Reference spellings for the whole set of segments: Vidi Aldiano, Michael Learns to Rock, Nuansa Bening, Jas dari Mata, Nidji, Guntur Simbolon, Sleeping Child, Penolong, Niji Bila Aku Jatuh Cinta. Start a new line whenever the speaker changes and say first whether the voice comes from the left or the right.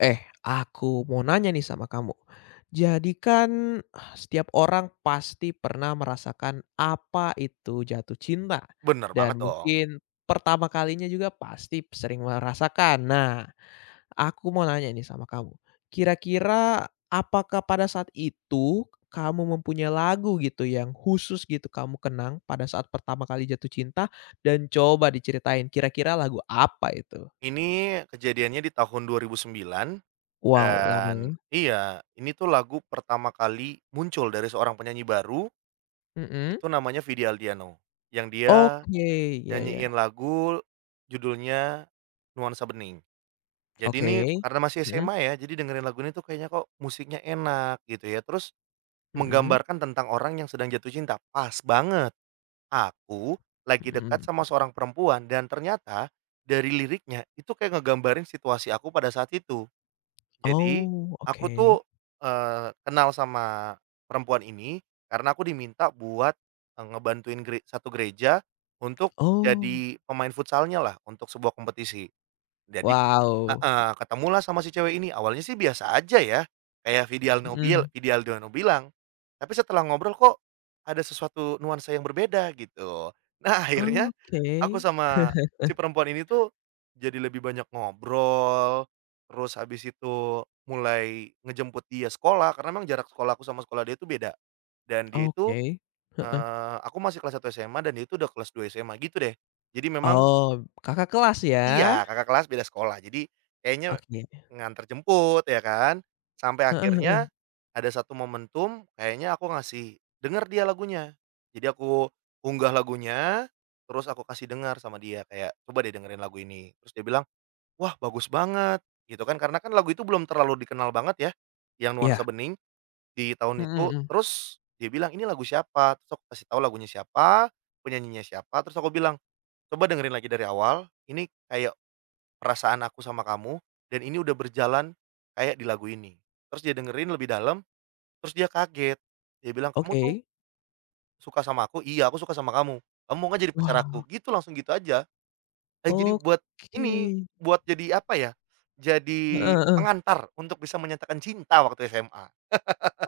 left: Eh, aku mau nanya nih sama kamu. Jadi kan setiap orang pasti pernah merasakan apa itu jatuh cinta
right: Bener banget
left: dan
right: dong.
left: mungkin pertama kalinya juga pasti sering merasakan. Nah, aku mau nanya nih sama kamu. Kira-kira apakah pada saat itu kamu mempunyai lagu gitu yang khusus gitu kamu kenang pada saat pertama kali jatuh cinta dan coba diceritain kira-kira lagu apa itu?
right: Ini kejadiannya di tahun 2009
left: Wow, lama
right: dan
left: ya.
right: iya, ini tuh lagu pertama kali muncul dari seorang penyanyi baru,
left: Mhm.
right: itu namanya Vidi Aldiano, yang dia
left: Oke, iya iya,
right: nyanyiin lagu judulnya Nuansa Bening. Jadi ini
left: oke.
right: karena masih
left: Mhm,
right: SMA ya, jadi dengerin lagu ini tuh kayaknya kok musiknya enak gitu ya, terus
left: mhm,
right: menggambarkan tentang orang yang sedang jatuh cinta, pas banget. Aku lagi dekat
left: mhm.
right: sama seorang perempuan dan ternyata dari liriknya itu kayak ngegambarin situasi aku pada saat itu. Jadi
left: Oh,
right: aku tuh,
left: oke.
right: kenal sama perempuan ini karena aku diminta buat, ngebantuin satu gereja untuk
left: Oh,
right: jadi pemain futsalnya lah untuk sebuah kompetisi. Jadi
left: wow,
right: heeh, ketemulah sama si cewek ini, awalnya sih biasa aja ya, kayak
left: mhm,
right: Vidi Aldiano bilang, tapi setelah ngobrol kok ada sesuatu nuansa yang berbeda gitu. Nah akhirnya
left: oke
right: aku sama si perempuan ini tuh jadi lebih banyak ngobrol, terus habis itu mulai ngejemput dia sekolah karena memang jarak sekolahku sama sekolah dia itu beda, dan dia itu,
left: oke, heeh.
right: aku masih kelas satu SMA dan dia itu udah kelas 2 SMA gitu deh. Jadi memang.
left: Oh, Kakak kelas ya?
right: Iya, kakak kelas beda sekolah. Jadi, kayaknya
left: Oke,
right: nganter jemput ya kan, sampai
left: heeh
right: akhirnya
left: heeh,
right: ada satu momentum kayaknya aku ngasih denger dia lagunya. Jadi aku unggah lagunya, terus aku kasih dengar sama dia kayak, "Coba deh dengerin lagu ini." Terus dia bilang, "Wah, bagus banget." Gitu kan, karena kan lagu itu belum terlalu dikenal banget ya, yang nuansa
left: iya,
right: bening di tahun
left: mhm
right: itu.
left: mhm,
right: Terus dia bilang, "Ini lagu siapa?" Terus aku kasih tahu lagunya siapa, penyanyinya siapa, terus aku bilang, "Coba dengerin lagi dari awal, ini kayak perasaan aku sama kamu, dan ini udah berjalan kayak di lagu ini." Terus dia dengerin lebih dalam, terus dia kaget. Dia bilang, "Kamu tuh
left: oke.
right: suka sama aku?" "Iya, aku suka sama kamu." "Kamu mau nggak jadi pacar aku?"
left: Wow,
right: Gitu, langsung gitu aja. Jadi buat
left: oke,
right: ini, buat jadi apa ya,
left: heeh
right: jadi
left: heeh,
right: pengantar untuk bisa menyatakan cinta waktu SMA.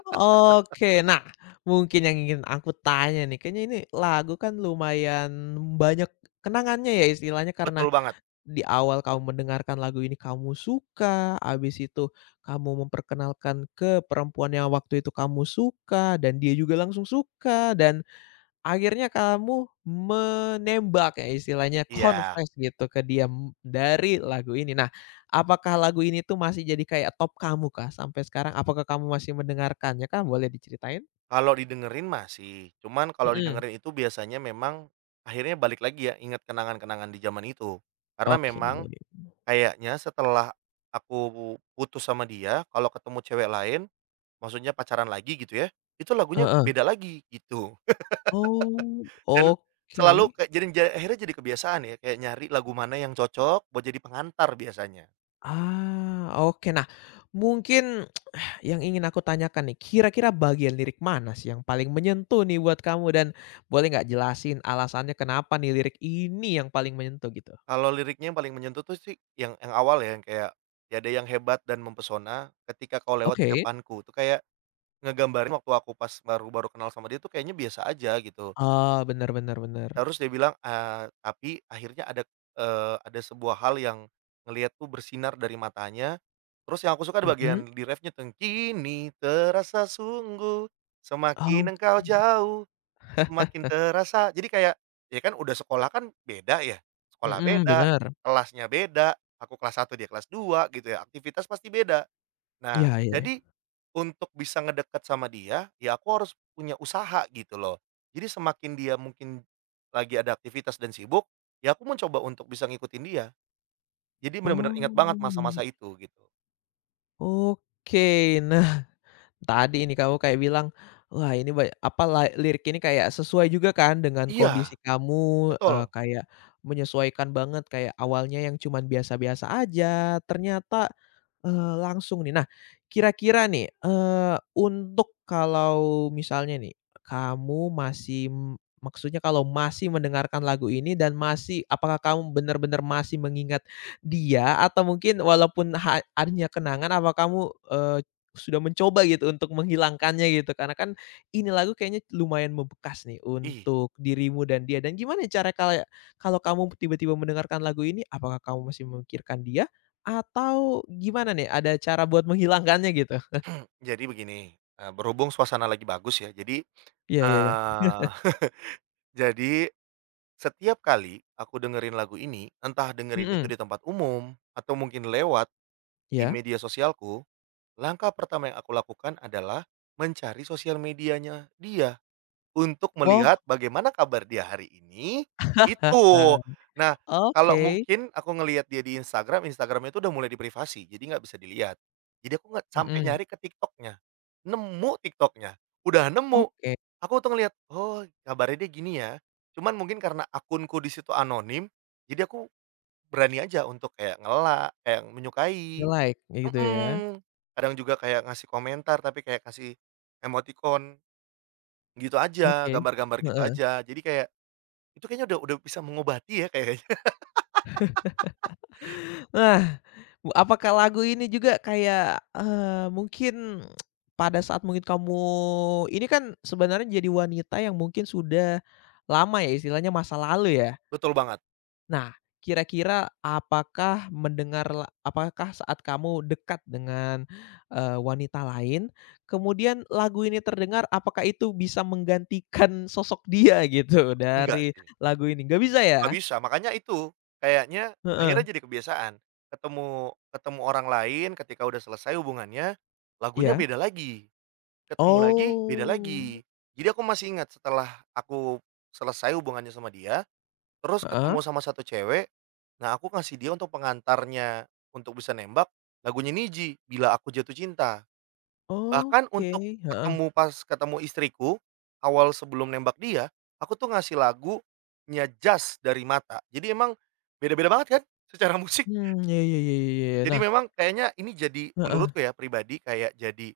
left: oke. Nah, mungkin yang ingin aku tanya nih, kayaknya ini lagu kan lumayan banyak kenangannya ya istilahnya karena
right: Betul banget.
left: di awal kamu mendengarkan lagu ini kamu suka, habis itu kamu memperkenalkan ke perempuan yang waktu itu kamu suka dan dia juga langsung suka dan akhirnya kamu menembak ya istilahnya
right: Iya,
left: confess gitu ke dia dari lagu ini. Nah, apakah lagu ini tuh masih jadi kayak top kamu kah sampai sekarang? Apakah kamu masih mendengarkannya kah? Boleh diceritain?
right: kalau didengerin masih, cuman kalau
left: Mhm,
right: didengerin itu biasanya memang akhirnya balik lagi ya, ingat kenangan-kenangan di zaman itu. Karena
left: oke.
right: memang kayaknya setelah aku putus sama dia, kalau ketemu cewek lain, maksudnya pacaran lagi gitu ya, itu lagunya
left: Heeh.
right: beda lagi gitu.
left: Oh,
right: Dan selalu
left: oke.
right: kayak jadi akhirnya jadi kebiasaan ya, kayak nyari lagu mana yang cocok buat jadi pengantar biasanya.
left: Ah, oke. Nah, mungkin yang ingin aku tanyakan nih, kira-kira bagian lirik mana sih yang paling menyentuh nih buat kamu dan boleh nggak jelasin alasannya kenapa nih lirik ini yang paling menyentuh gitu?
right: Kalau liriknya yang paling menyentuh tuh sih yang awal ya, yang kayak, "Tiada yang hebat dan mempesona ketika kau lewat di
left: Oke.
right: depanku." Itu kayak ngegambarin waktu aku pas baru baru kenal sama dia tuh kayaknya biasa aja gitu.
left: Oh, bener bener bener.
right: Terus dia bilang, tapi akhirnya ada, ada sebuah hal yang ngelihat tuh bersinar dari matanya. Terus yang aku suka di
left: Mhm.
right: bagian di ref tuh "Kini terasa sungguh, semakin engkau
left: Oke.
right: jauh, semakin terasa." Jadi kayak, ya kan udah sekolah kan beda ya, sekolah
left: Mhm,
right: beda,
left: bener.
right: kelasnya beda, aku kelas satu dia kelas 2 gitu ya, aktivitas pasti beda. Nah,
left: Iya iya.
right: jadi untuk bisa ngedekat sama dia, ya aku harus punya usaha gitu loh. Jadi semakin dia mungkin lagi ada aktivitas dan sibuk, ya aku mencoba untuk bisa ngikutin dia. Jadi benar-benar ingat banget
left: Oh,
right: masa-masa
left: iya.
right: itu gitu.
left: Oke. Nah, tadi ini kamu kayak bilang, wah ini apa lirik ini kayak sesuai juga kan dengan kondisi
right: Iya,
left: kamu,
right: betul.
left: kayak menyesuaikan banget kayak awalnya yang cuman biasa-biasa aja, ternyata, langsung nih. Nah, kira-kira nih, untuk kalau misalnya nih, kamu masih maksudnya kalau masih mendengarkan lagu ini dan masih apakah kamu benar-benar masih mengingat dia atau mungkin walaupun hanya kenangan, apa kamu, sudah mencoba gitu untuk menghilangkannya gitu karena kan ini lagu kayaknya lumayan membekas nih
right: Ih,
left: untuk dirimu dan dia dan gimana cara kalau kalau kamu tiba-tiba mendengarkan lagu ini apakah kamu masih memikirkan dia atau gimana nih ada cara buat menghilangkannya gitu?
right: jadi begini, berhubung suasana lagi bagus ya, jadi,
left: Iya iya iya.
right: eee, jadi setiap kali aku dengerin lagu ini, entah dengerin itu
left: Mhm,
right: di tempat umum atau mungkin lewat di
left: iya.
right: media sosialku. Langkah pertama yang aku lakukan adalah mencari sosial medianya dia untuk
left: Oh,
right: melihat bagaimana kabar dia hari ini, itu. Nah, kalau
left: oke,
right: mungkin aku ngelihat dia di Instagram, Instagram itu udah mulai diprivasi, jadi nggak bisa dilihat. Jadi aku nggak sampai
left: mhm,
right: nyari ke Tiktoknya, nemu Tiktoknya, udah nemu,
left: oke,
right: aku tuh ngelihat, oh kabarnya dia gini ya. Cuman mungkin karena akunku di situ anonim, jadi aku berani aja untuk kayak kayak menyukai.
left: nge-like kayak gitu ya,
right: Mhm. Kadang juga kayak ngasih komentar, tapi kayak kasih emoticon gitu aja,
left: oke,
right: gambar-gambar gitu
left: heeh.
right: aja. Jadi kayak, itu kayaknya udah bisa mengobati ya kayaknya.
left: Nah, apakah lagu ini juga kayak, mungkin pada saat mungkin kamu ini kan sebenarnya jadi wanita yang mungkin sudah lama ya, istilahnya masa lalu ya.
right: Betul banget.
left: Nah, kira-kira apakah mendengar apakah saat kamu dekat dengan, wanita lain, kemudian lagu ini terdengar, apakah itu bisa menggantikan sosok dia gitu
right: Enggak
left: dari
right: sih,
left: lagu ini? Nggak bisa
right: nggak
left: ya?
right: bisa. Makanya itu, kayaknya
left: Heeh.
right: akhirnya jadi kebiasaan. Ketemu ketemu orang lain ketika udah selesai hubungannya, lagunya
left: Iya.
right: beda lagi, ketemu lagi, beda lagi.
left: Oh.
right: Jadi aku masih ingat setelah aku selesai hubungannya sama dia. Terus
left: Heeh.
right: ketemu sama satu cewek, nah aku ngasih dia untuk pengantarnya untuk bisa nembak, lagunya Niji Bila Aku Jatuh Cinta. Bahkan
left: Oke,
right: untuk
left: heeh,
right: pas ketemu istriku, awal sebelum nembak dia, aku tuh ngasih lagunya Jas dari Mata. Jadi emang beda-beda banget kan secara musik.
left: mmm, ya ya ya ya ya. Ya.
right: Jadi
left: Nah,
right: memang kayaknya ini jadi
left: heeh,
right: menurutku ya pribadi kayak jadi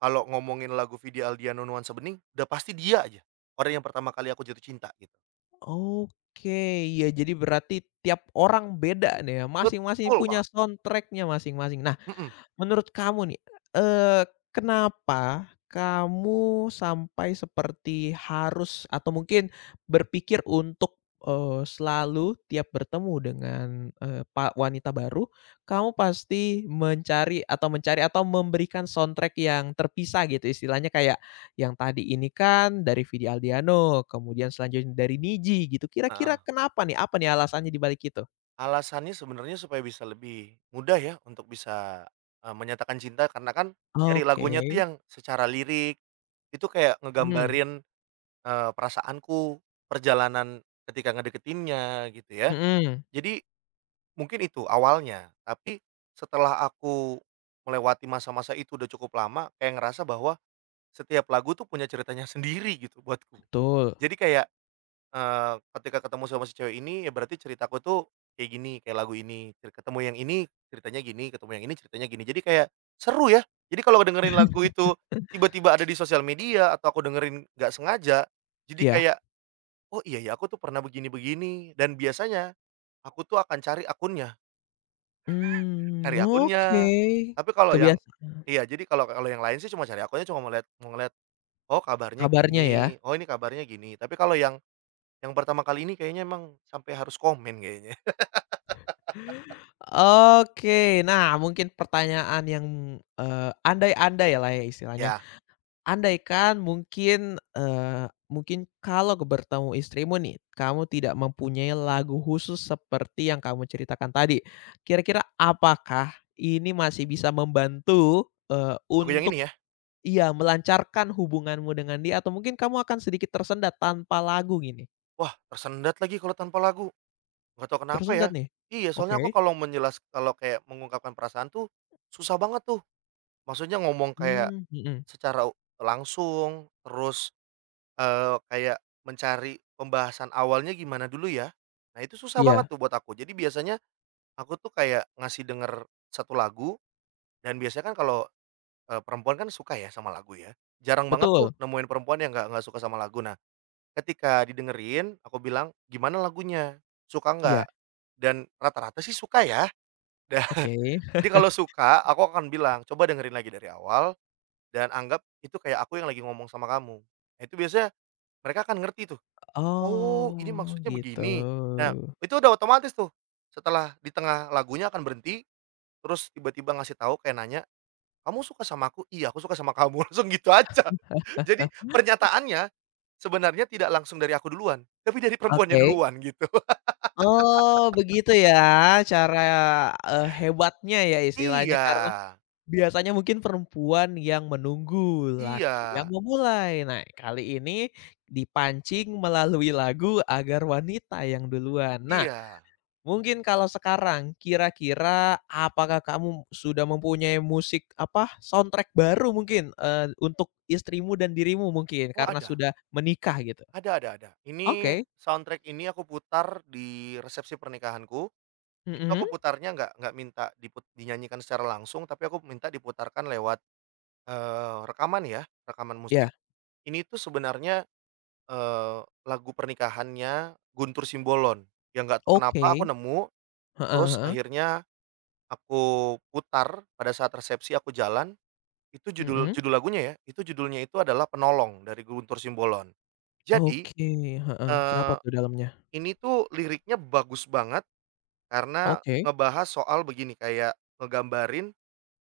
right: kalau ngomongin lagu Vidi Aldiano Nuansa Bening, udah pasti dia aja orang yang pertama kali aku jatuh cinta gitu.
left: oke, iya jadi berarti tiap orang beda nih ya, masing-masing
right: Betul
left: punya
right: banget,
left: soundtrack-nya masing-masing. Nah,
right: mhm.
left: menurut kamu nih, eee, kenapa kamu sampai seperti harus atau mungkin berpikir untuk, selalu tiap bertemu dengan, eee, pa wanita baru, kamu pasti mencari atau memberikan soundtrack yang terpisah gitu istilahnya kayak yang tadi ini kan dari Vidi Aldiano, kemudian selanjutnya dari Nidji gitu. Kira-kira
right: Heeh.
left: kenapa nih? Apa nih alasannya di balik itu?
right: Alasannya sebenarnya supaya bisa lebih mudah ya untuk bisa, menyatakan cinta karena kan dari
left: Oke.
right: lagunya tuh yang secara lirik itu kayak
left: Mhm,
right: ngegambarin, perasaanku, perjalanan ketika ngedeketinnya gitu ya.
left: mhm,
right: Jadi mungkin itu awalnya, tapi setelah aku melewati masa-masa itu udah cukup lama, kayak ngerasa bahwa setiap lagu tuh punya ceritanya sendiri gitu buatku.
left: betul.
right: Jadi kayak ketika ketemu sama si cewek ini, ya berarti ceritaku tuh kayak gini, kayak lagu ini, ketemu yang ini ceritanya gini, ketemu yang ini ceritanya gini. Jadi kayak seru ya. Jadi kalau dengerin lagu itu tiba-tiba ada di sosial media atau aku dengerin nggak sengaja, jadi
left: Iya.
right: kayak, "Oh iya ya, aku tuh pernah begini-begini." Dan biasanya aku tuh akan cari akunnya,
left: Mmm,
right: cari
left: oke.
right: akunnya. Tapi kalau yang
left: Kebiasa
right: Iya, jadi kalau kalau yang lain sih cuma cari akunnya, cuma mau ngelihat, "Oh kabarnya
left: Kabarnya ya?
right: gini, oh ini kabarnya gini." Tapi kalau yang pertama kali ini kayaknya emang sampai harus komen kayaknya.
left: Oke, nah mungkin pertanyaan yang, andai-andailah ya istilahnya.
right: Ya,
left: Andaikan mungkin, mungkin kalau bertemu istrimu nih, kamu tidak mempunyai lagu khusus seperti yang kamu ceritakan tadi. Kira-kira apakah ini masih bisa membantu,
right: lagu yang
left: untuk
right: ini ya,
left: iya melancarkan hubunganmu dengan dia atau mungkin kamu akan sedikit tersendat tanpa lagu gini?
right: wah tersendat lagi kalau tanpa lagu, nggak tahu kenapa
left: Tersendat
right: ya.
left: nih?
right: Iya, soalnya
left: Oke.
right: aku kalau kalau kayak mengungkapkan perasaan tuh susah banget tuh. Maksudnya ngomong kayak
left: Mmm, mhm.
right: secara langsung, terus, kayak mencari pembahasan awalnya gimana dulu ya. Nah itu susah banget
left: Iya,
right: tuh buat aku. Jadi biasanya aku tuh kayak ngasih denger satu lagu dan biasanya kan kalau, perempuan kan suka ya sama lagu ya. Jarang banget tuh
left: betul.
right: nemuin perempuan yang nggak suka sama lagu. Nah ketika didengerin, aku bilang, "Gimana lagunya? Suka
left: Iya,
right: nggak?" Dan rata-rata sih suka ya. Dah,
left: oke.
right: jadi kalau suka, aku akan bilang, "Coba dengerin lagi dari awal dan anggap itu kayak aku yang lagi ngomong sama kamu." Nah, itu biasanya mereka akan ngerti tuh, "Oh, ini
left: Oh,
right: maksudnya
left: gitu.
right: begini." Nah, itu udah otomatis tuh, setelah di tengah lagunya akan berhenti, terus tiba-tiba ngasih tahu kayak nanya, "Kamu suka sama aku?" "Iya, aku suka sama kamu." Langsung gitu aja. Jadi pernyataannya sebenarnya tidak langsung dari aku duluan, tapi dari perempuannya
left: Oke.
right: duluan, gitu.
left: Oh, begitu ya cara, hebatnya ya istilahnya
right: Iya
left: karena biasanya mungkin perempuan yang menunggu,
right: iya
left: laki yang memulai. Nah, kali ini dipancing melalui lagu agar wanita yang duluan. Nah,
right: iya.
left: mungkin kalau sekarang, kira-kira apakah kamu sudah mempunyai musik, apa, soundtrack baru mungkin, untuk istrimu dan dirimu mungkin
right: Oh
left: karena sudah menikah gitu?
right: ada ada. Ini
left: Oke,
right: soundtrack ini aku putar di resepsi pernikahanku, itu
left: mhm,
right: aku putarnya nggak minta dinyanyikan secara langsung, tapi aku minta diputarkan lewat, rekaman ya, rekaman musik.
left: iya,
right: Ini tuh sebenarnya, eee, lagu pernikahannya Guntur Simbolon, yang nggak tahu
left: oke,
right: kenapa aku nemu,
left: heeh
right: terus
left: heeh,
right: akhirnya aku putar pada saat resepsi aku jalan. Itu judul
left: mhm,
right: judul lagunya ya, itu judulnya itu adalah "Penolong" dari Guntur Simbolon. Jadi,
left: oke, heeh, kenapa
right: eee,
left: tuh dalamnya?
right: ini tuh liriknya bagus banget karena
left: Oke,
right: ngebahas soal begini, kayak ngegambarin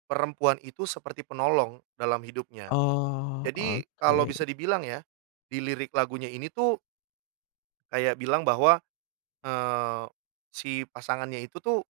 right: perempuan itu seperti penolong dalam hidupnya.
left: oh,
right: Jadi
left: oke,
right: kalau bisa dibilang ya, di lirik lagunya ini tuh kayak bilang bahwa, eee, si pasangannya itu tuh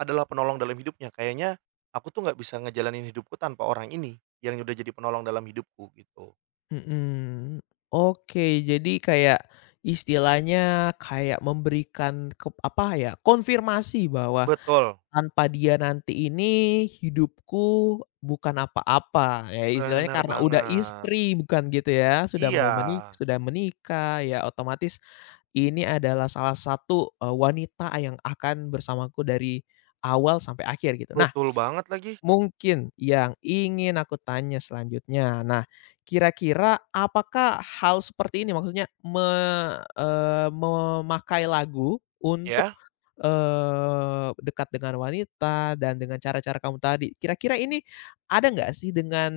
right: adalah penolong dalam hidupnya, kayaknya aku tuh nggak bisa ngejalanin hidupku tanpa orang ini yang udah jadi penolong dalam hidupku gitu.
left: mhm, oke, jadi kayak istilahnya kayak memberikan apa ya, konfirmasi bahwa
right: Betul.
left: tanpa dia nanti ini hidupku bukan apa-apa, ya istilahnya
right: Bener
left: karena udah
right: banget.
left: istri bukan gitu ya, sudah
right: Iya,
left: mau sudah menikah, ya otomatis ini adalah salah satu, wanita yang akan bersamaku dari awal sampai akhir gitu. Nah,
right: betul banget lagi.
left: mungkin yang ingin aku tanya selanjutnya. Nah, kira-kira apakah hal seperti ini maksudnya memakai lagu untuk,
right: Ya?
left: dekat dengan wanita dan dengan cara-cara kamu tadi, kira-kira ini ada nggak sih dengan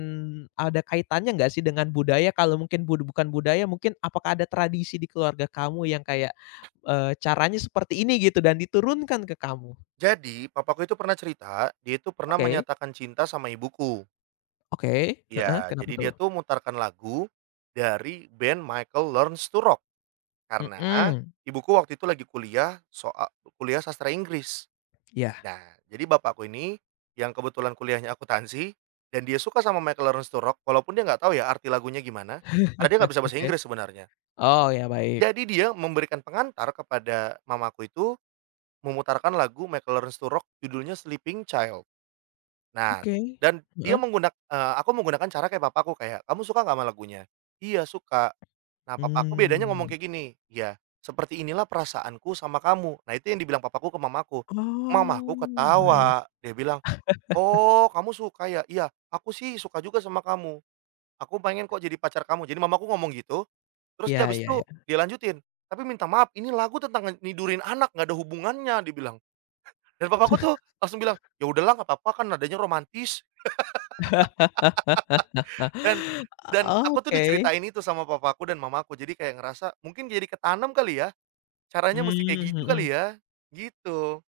left: ada kaitannya nggak sih dengan budaya? Kalau mungkin bukan budaya mungkin apakah ada tradisi di keluarga kamu yang kayak, caranya seperti ini gitu dan diturunkan ke kamu?
right: Jadi papaku itu pernah cerita, dia itu pernah
left: Oke
right: menyatakan cinta sama ibuku.
left: oke, heeh,
right: Ya
left: kenapa
right: jadi
left: tuh?
right: dia tuh mutarkan lagu dari band Michael Learns to Rock, karena
left: Mhm,
right: ibuku waktu itu lagi kuliah sastra Inggris.
left: iya.
right: Nah, jadi bapakku ini yang kebetulan kuliahnya akuntansi dan dia suka sama Michael Learns to Rock walaupun dia nggak tahu ya arti lagunya gimana, karena dia nggak bisa bahasa
left: Oke.
right: Inggris sebenarnya.
left: Oh, ya baik.
right: Jadi dia memberikan pengantar kepada mamaku itu. Memutarkan lagu Michael Learns to Rock judulnya Sleeping Child. Nah,
left: Oke.
right: dan dia
left: Heeh.
right: menggunakan aku menggunakan cara kayak papaku kayak, "Kamu suka nggak sama lagunya?" "Iya, suka." Nah, papaku bedanya ngomong
left: Mmm.
right: kayak gini, "Iya, seperti inilah perasaanku sama kamu." Nah, itu yang dibilang papaku ke mamaku. Mamaku
left: Oh, baik.
right: ketawa, dia bilang, "Oh, kamu suka ya? Iya, aku sih suka juga sama kamu. Aku pengen kok jadi pacar kamu." Jadi mamaku ngomong gitu, terus
left: Iya
right: dia habis
left: iya
right: itu
left: iya.
right: dia lanjutin, "Tapi minta maaf, ini lagu tentang nidurin anak, nggak ada hubungannya," dibilang. Dan papaku tuh langsung bilang, "Ya udahlah nggak apa-apa kan nadanya romantis." Dan dan aku tuh diceritain
left: Oke.
right: itu sama papaku dan mamaku, jadi kayak ngerasa mungkin jadi ketanam kali ya, caranya mesti kayak
left: Mmm,
right: gitu
left: mhm.
right: kali ya, gitu.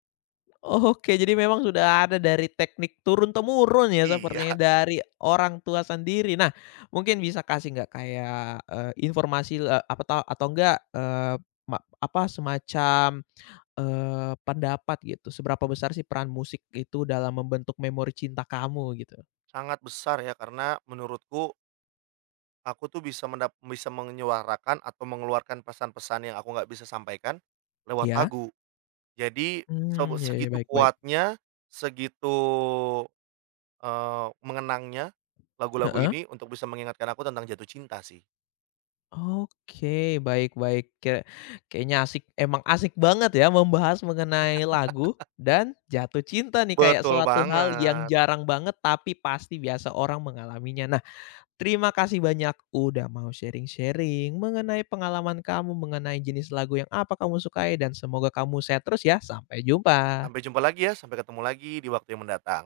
left: Oke, jadi memang sudah ada dari teknik turun-temurun ya
right: Iya,
left: sepertinya dari orang tua sendiri. Nah, mungkin bisa kasih nggak kayak, informasi, apa tau atau enggak, eee, ma apa, semacam pendapat gitu, seberapa besar sih peran musik itu dalam membentuk memori cinta kamu gitu?
right: sangat besar ya karena menurutku aku tuh bisa menyuarakan atau mengeluarkan pesan-pesan yang aku nggak bisa sampaikan lewat
left: Iya.
right: lagu. Jadi
left: Mmm, ya ya,
right: segitu
left: baik baik.
right: kuatnya, segitu, mengenangnya lagu-lagu
left: Heeh.
right: ini untuk bisa mengingatkan aku tentang jatuh cinta sih.
left: Oke, baik baik. Kayak kayaknya asik emang asik banget ya membahas mengenai lagu dan jatuh cinta nih, kayak
right: Betul
left: suatu hal yang
right: banget.
left: jarang banget tapi pasti biasa orang mengalaminya. Nah, terima kasih banyak udah mau sharing-sharing mengenai pengalaman kamu, mengenai jenis lagu yang apa kamu sukai dan semoga kamu sehat terus ya. Sampai jumpa.
right: Sampai jumpa lagi ya, sampai ketemu lagi di waktu yang mendatang.